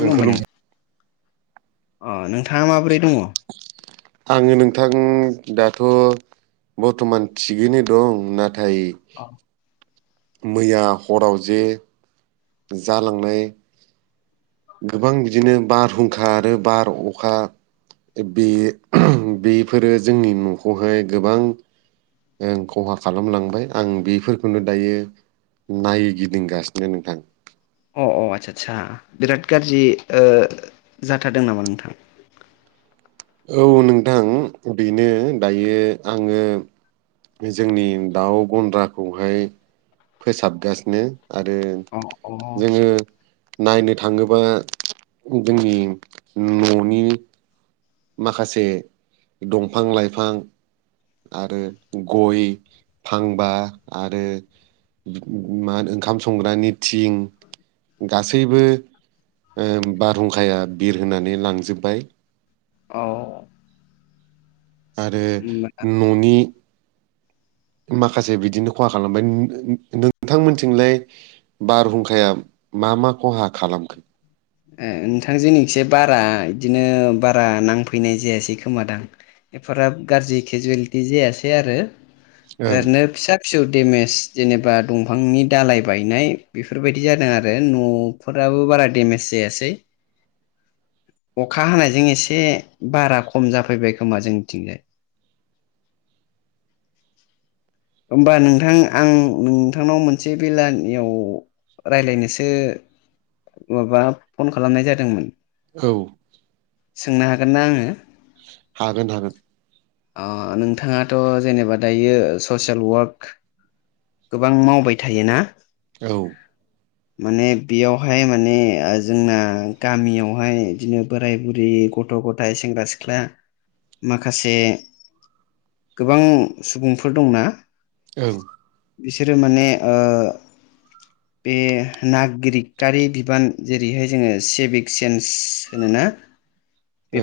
जों खुलुमबाय खुलुम नों अ नोंथाङा माबोरै दङ आङो नोंथां दाथ' बरथ'मान थिगैनो दं नाथाय अ मैया हराव जे जालांनाय गोबां बिदिनो बारहुंखा आरो बार अखा बे बेफोरो जोंनि न'खौहाय गोबां ओ खहा खालामलांबाय आं बेफोरखौनो दायो नायगिदिंगासिनो नोंथां अ अ आदसा आदसा बिराद गाज्रि ओ जाथारदों नामा नोंथां औ नोंथां बेनो दायो आङो जोंनि दाउ गन्द्राखौहाय फोसाबगासिनो आरो अ अ जोङो नायनो थाङोबा जोंनि न'नि माखासे दंफां लाइफां आरो गय फांबा आरो मा ओंखाम संग्रानि थिं गासैबो बारहुंखाया बिर होनानै लांजोब्बाय औ आरो होमबा न'नि माखासे बिदिनो खहा खालामबाय नोंथांमोनथिंलाय बारहुंखाया मा मा खहा खालामखो ए नोंथां जोंनिसे बारा बिदिनो बारा नांफैनाय जायासै खोमादां बेफोराब गाज्रि केजुवेलिटि जायासै आरो ओं ओरैनो फिसा पिसर डेमेज जेनेबा दंफांनि दालाय बायनाय बेफोरबायदि जादों आरो न' फोराबो बारा डेमेज जायासै अखा हानायजों एसे बारा खम जाफैबाय खोमा जोंनिथिंजाय होमबा नोंथां आं नोंथांनाव मोनसे बेलानियाव रायलायनोसो माबा फन खालामनाय जादोंमोन। औ। सोंनो हागोन ना आङो? हागोन हागोन। नोंथाङाथ' जेनेबा दायो ससियेल वार्क गोबां मावबाय थायोना औ लांदां माने बेयावहाय माने जोंना गामियावहाय बिदिनो बोराय बुरै गथ' गथ' गथाय सेंग्रा सिख्ला माखासे गोबां सुबुंफोर दंना औ। बिसोरो माने ओ बे नागरिकआरि बिबान जेरैहाय जोङो सेभिक सेन्स होनोना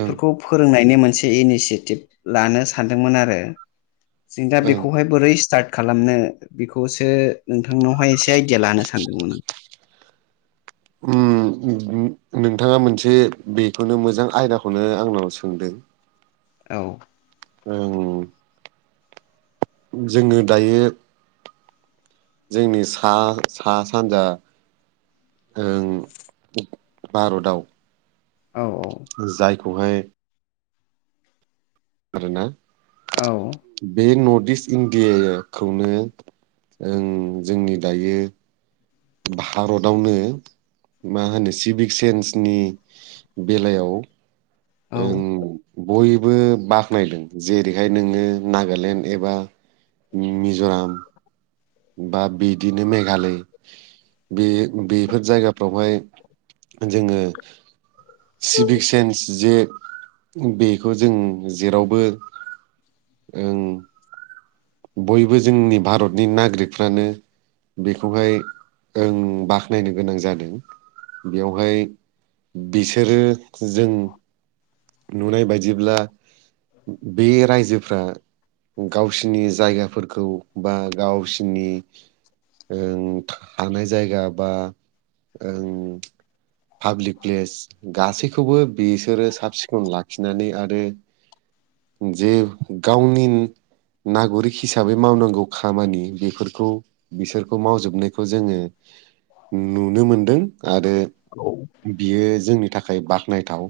ओं फोरोंनायनि मोनसे इनिसियेटिभ लानो सानदोंमोन आरो। जों दा ओं बेखौहाय बोरै स्टार्ट खालामनो बेखौसो नोंथांनावहाय एसे आइडिया लानो सानदोंमोन आं। उम नोंथाङा मोनसे बेखौनो मोजां आयदाखौनो आंनाव सोंदों। औ। औ। जोङो दायो जोंनि सा सा सानजा ओ भारतआव औ औ। जायखौहाय आरोना। औ। बे नर्थ इस्ट इण्डियाखौनो जोंनि दायो भारतावनो मा होनो सिभिक सेन्सनि बेलायाव औ ओं बयबो बाख्नायदों जेरैहाय नोङो नागालेण्ड एबा मिज'राम बा बिदिनो मेघालय बे बेफोर जायगाफ्रावहाय जोङो सिभिक सेन्स जे बेखौ जों जेरावबो ओ बयबो जोंनि भारतनि नागरिकफ्रानो बेखौहाय ओं बाख्नायनो गोनां जादों बेयावहाय बिसोरो जों नुनाय बायदिब्ला बे रायजोफ्रा गावसिनि जायगाफोरखौ बा गावसिनि ओं हानाय जायगा बा ओं पाब्लिक प्लेस गासैखौबो बिसोरो साब सिखोन लाखिनानै आरो जे गावनि नागरिक हिसाबै मावनांगौ खामानि बेफोरखौ बिसोरखौ मावजोबनायखौ जोङो नुनो मोनदों आरो औ बियो जोंनि थाखाय बाख्नायथाव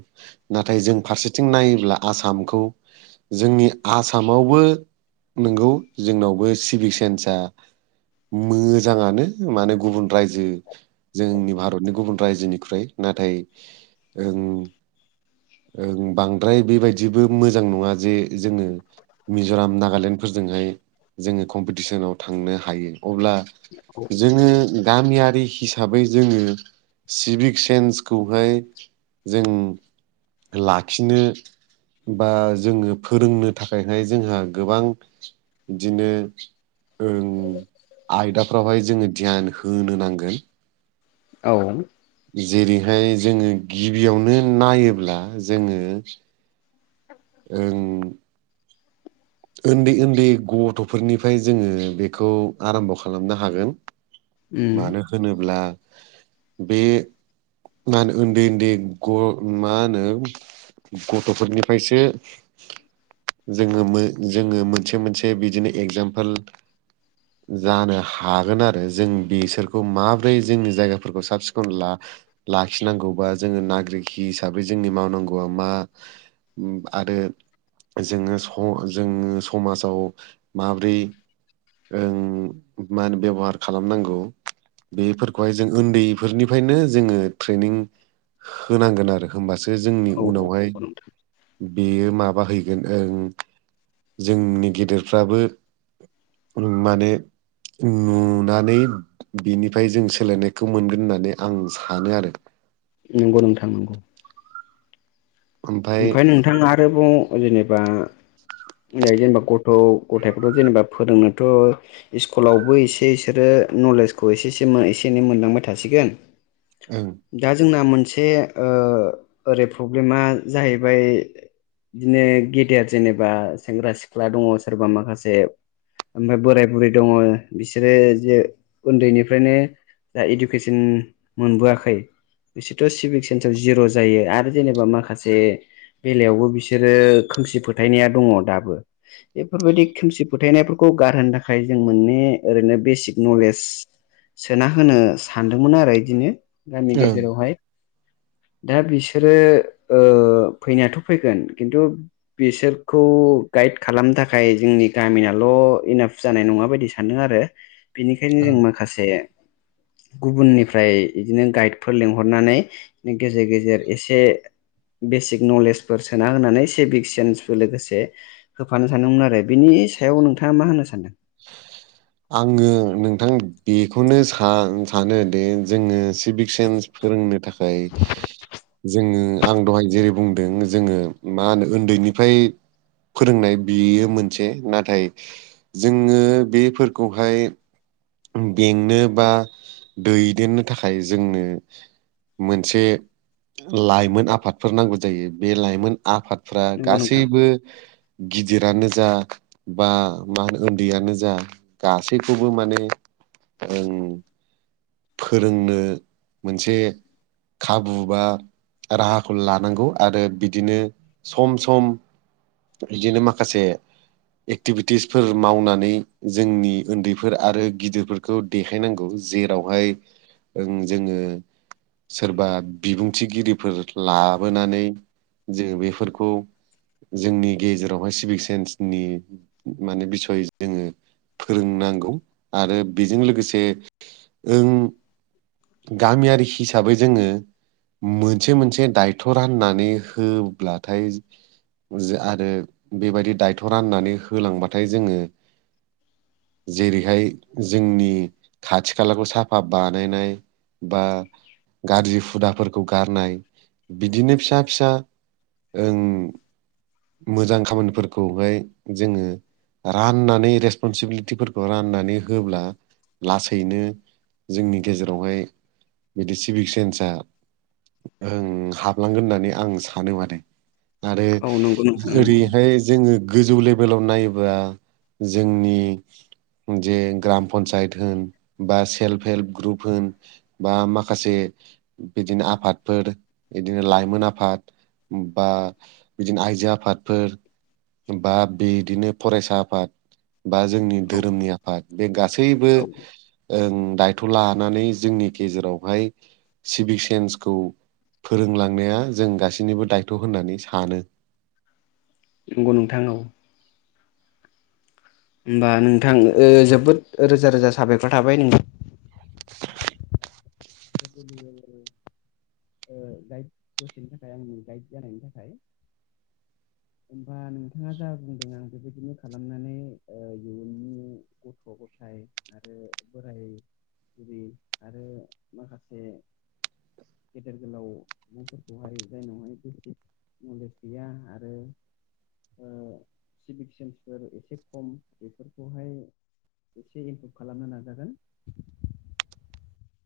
नाथाय जों फारसेथिं नायोब्ला आसामखौ जोंनि आसामावबो नंगौ जोंनावबो सिभिक सेन्सआ मोजाङानो माने गुबुन रायजो जोंनि भारतनि गुबुन रायजोनिखफ्राय्रु नाथाय ओं ओं बांद्राय बेबायदिबो मोजां नङा जे जोङो मिज'राम नागालेण्डफोरजोंहाय जोङो कम्पिटिसनाव थांनो हायो अब्ला औ जोङो गामियारि हिसाबै जोङो सिभिक सेन्सखौहाय जों लाखिनो बा जोङो फोरोंनो थाखायहाय जोंहा गोबां बिदिनो आयदाफ्रावहाय जोङो धियान होनो नांगोन औ जेरैहाय जोङो गिबियावनो नायोब्ला जोङो ओ। उन्दै उन्दै गथ'फोरनिफ्राय जोङो बेखौ आराम्भ' खालामनो हागोन। उम मानो होनोब्ला बे मा होनो उन्दै उन्दै ग मा होनो गथ'फोरनिफ्रायसो जोङो मो जोङो मोनसे मोनसे बिदिनो एगजामपोल [unintelligible] जानो हागोन आरो जों बेसोरखौ माबोरै जोंनि जायगाफोरखौ साब सिखन ला लाखिनांगौबा जोङो नागरिक हिसाबै जोंनि मावनांगौआ मा आरो जोङो जोङो समाजाव माब्रै ओं मा होनो बेब'हार खालामनांगौ बेफोरखौहाय जों उन्दैफोरनिफ्रायनो जोङो ट्रेनिं होनांगोन आरो होनोमबासो जोंनि औ उनावहाय बेयो माब हैगोन ओं जोंनि गेदेरफ्राबो माने नुनानै बिनिफ्राय जों सोलायनायखौ मोनगोन होननानै आं सानो आरो नंगौ नों थांनांगौ ओमफाय ओमफफ्राय नोंथाङा आरोबाव जेनेबा जेनेबा गथ' गथायफोरखौथ' जेनेबा फोरोंनोथ' स्कुलावबो एसे बिसोरो नलेजखौ एसे एसे एसे एनै मोनलांबाय थासिगोन ओं दा जोंना मोनसे ओ ओरै प्रब्लेमा जाहैबाय बिदिनो गेदेर जेनेबा सेंग्रा सिख्ला दङ सोरबा माखासे ओमफ्राय बोराय बुरै दङ बिसोरो जे उन्दैनिफ्रायनो जा इडुकेसन मोनबोआखै बिसोरथ' सिभिक सेन्स जिर' जायो आरो जेनेबा माखासे से बेलायावबो बिसोरो खोमसि फोथायनाया दङ दाबो बेफोरबायदि खोमसि फोथायनायफोरखौ गारहोनो थाखाय जों मोनै ओरैनो बेसिक नलेज सोना होनो सानदोंमोन आरो बिदिनो गामि ओं गेजेरावहाय दा बिसोरो ओ फैनायाथ' फैगोन खिन्थु बिसोरखौ गाइड खालामनो थाखाय जोंनि गामिनाल' इनाफ जानाय नङा बायदि सानदों आरो बेनिखायनो ओं जों माखासे गुबुननिफ्राय बिदिनो गाइडफोर लिंहरनानै गेजेर गेजेर एसे बेसिक नलेजफोर सोना होनानै सिभिक सेन्सफोर लोगोसे होफानो सानदोंमोन आरो बिनि सायाव नोंथाङा मा होनो सानदों आङो नोंथां बेखौनो सानो दि जोङो सिभिक सेन्स फोरोंनो थाखाय जोङो आं दहाय जेरै बुंदों जोङो मा होनो उन्दैनिफ्राय फोरोंनाय बियो मोनसे नाथाय जोङो बेफोरखौहाय बेंनो बा दैदेननो थाखाय जोंनो मोनसे लाइमोन आफादफोर नांगौ जायो बे लाइमोन आफाद फ्रा नंगौ नोंथां गासैबो गिदिरानो जा बा मा होनो उन्दैयानो जा गासैखौबो माने ओं फोरोंनो मोनसे खाबु बा राहाखौ लानांगौ आरो बिदिनो सम सम बिदिनो माखासे एक्टिभिटिसफोर मावनानै जोंनि उन्दैफोर आरो गिदिरफोरखौ देखायनांगौ जेर रावहाय जोङो सोरबा बिबुंथिगिरिफोर लाबोनानै जों बेफोरखौ जोंनि गेजेरावहाय सिभिक सेन्सनि माने बिसय जोङो फोरोंनांगौ आरो बेजों लोगोसे ओं गामियारि हिसाबै जोङो मोनसे मोनसे दायथ' राननानै होब्लाथाय आरो बेबायदि दायथ' राननानै होलांबाथाय जोङो जेरैहाय जोंनि खाथि खा खालाखौ साफा बानायनाय बा गाज्रि हुदाफोरखौ गारनाय बिदिनो फिसा फिसा ओं मोजां खामानिफोरखौहाय जोङो राननानै रेसपनसिबिलिटिफोरखौ राननानै होब्ला लासैनो जोंनि गेजेरावहाय बिदि सिभिक सेन्सा ओ हाबलांगोन होननानै आं सानो मादे आरो औ नंगौ नोंथां नंगौ ओरैहाय जोङो गोजौ लेभेलाव नायोब्ला जोंनि जे ग्राम पन्सायत होन बा सेल्फ हेल्प ग्रुप होन बा माखासे बिदिनो आफादफोर बिदिनो लाइमोन आफाद बा बिदिनो आइजो आफादफोर बा बिदिनो फरायसा आफाद बा जोंनि औ धोरोमनि आफाद बे गासैबो औ ओं दायथ' लानानै जोंनि गेजेरावहाय सिभिक सेन्सखौ फोरोंलांनाया जों गासैनिबो दायथ' होननानै सानो नंगौ नोंथां औ होमबा नोंथां ओ जोबोद रोजा रोजा साबायखर थाबाय नों [inaudible] [inaudible] ओ गाइड दसेनि थाखाय आं गाइड जानायनि थाखाय होमबा नोंथाङा जा बुंदों आं बेबायदिनो खालामनानै ओ इयुननि गथ' गथाय आरो बोराय बुरि आरो माखासे गेदेर गोलाव सुबुंफोरखौहाय जायनावहाय बेसिक नलेज गैया आरो सिबिक सेन्स फोर एसे खम बेफोरखौहाय एसे इमप्रुभ खालामनो नाजागोन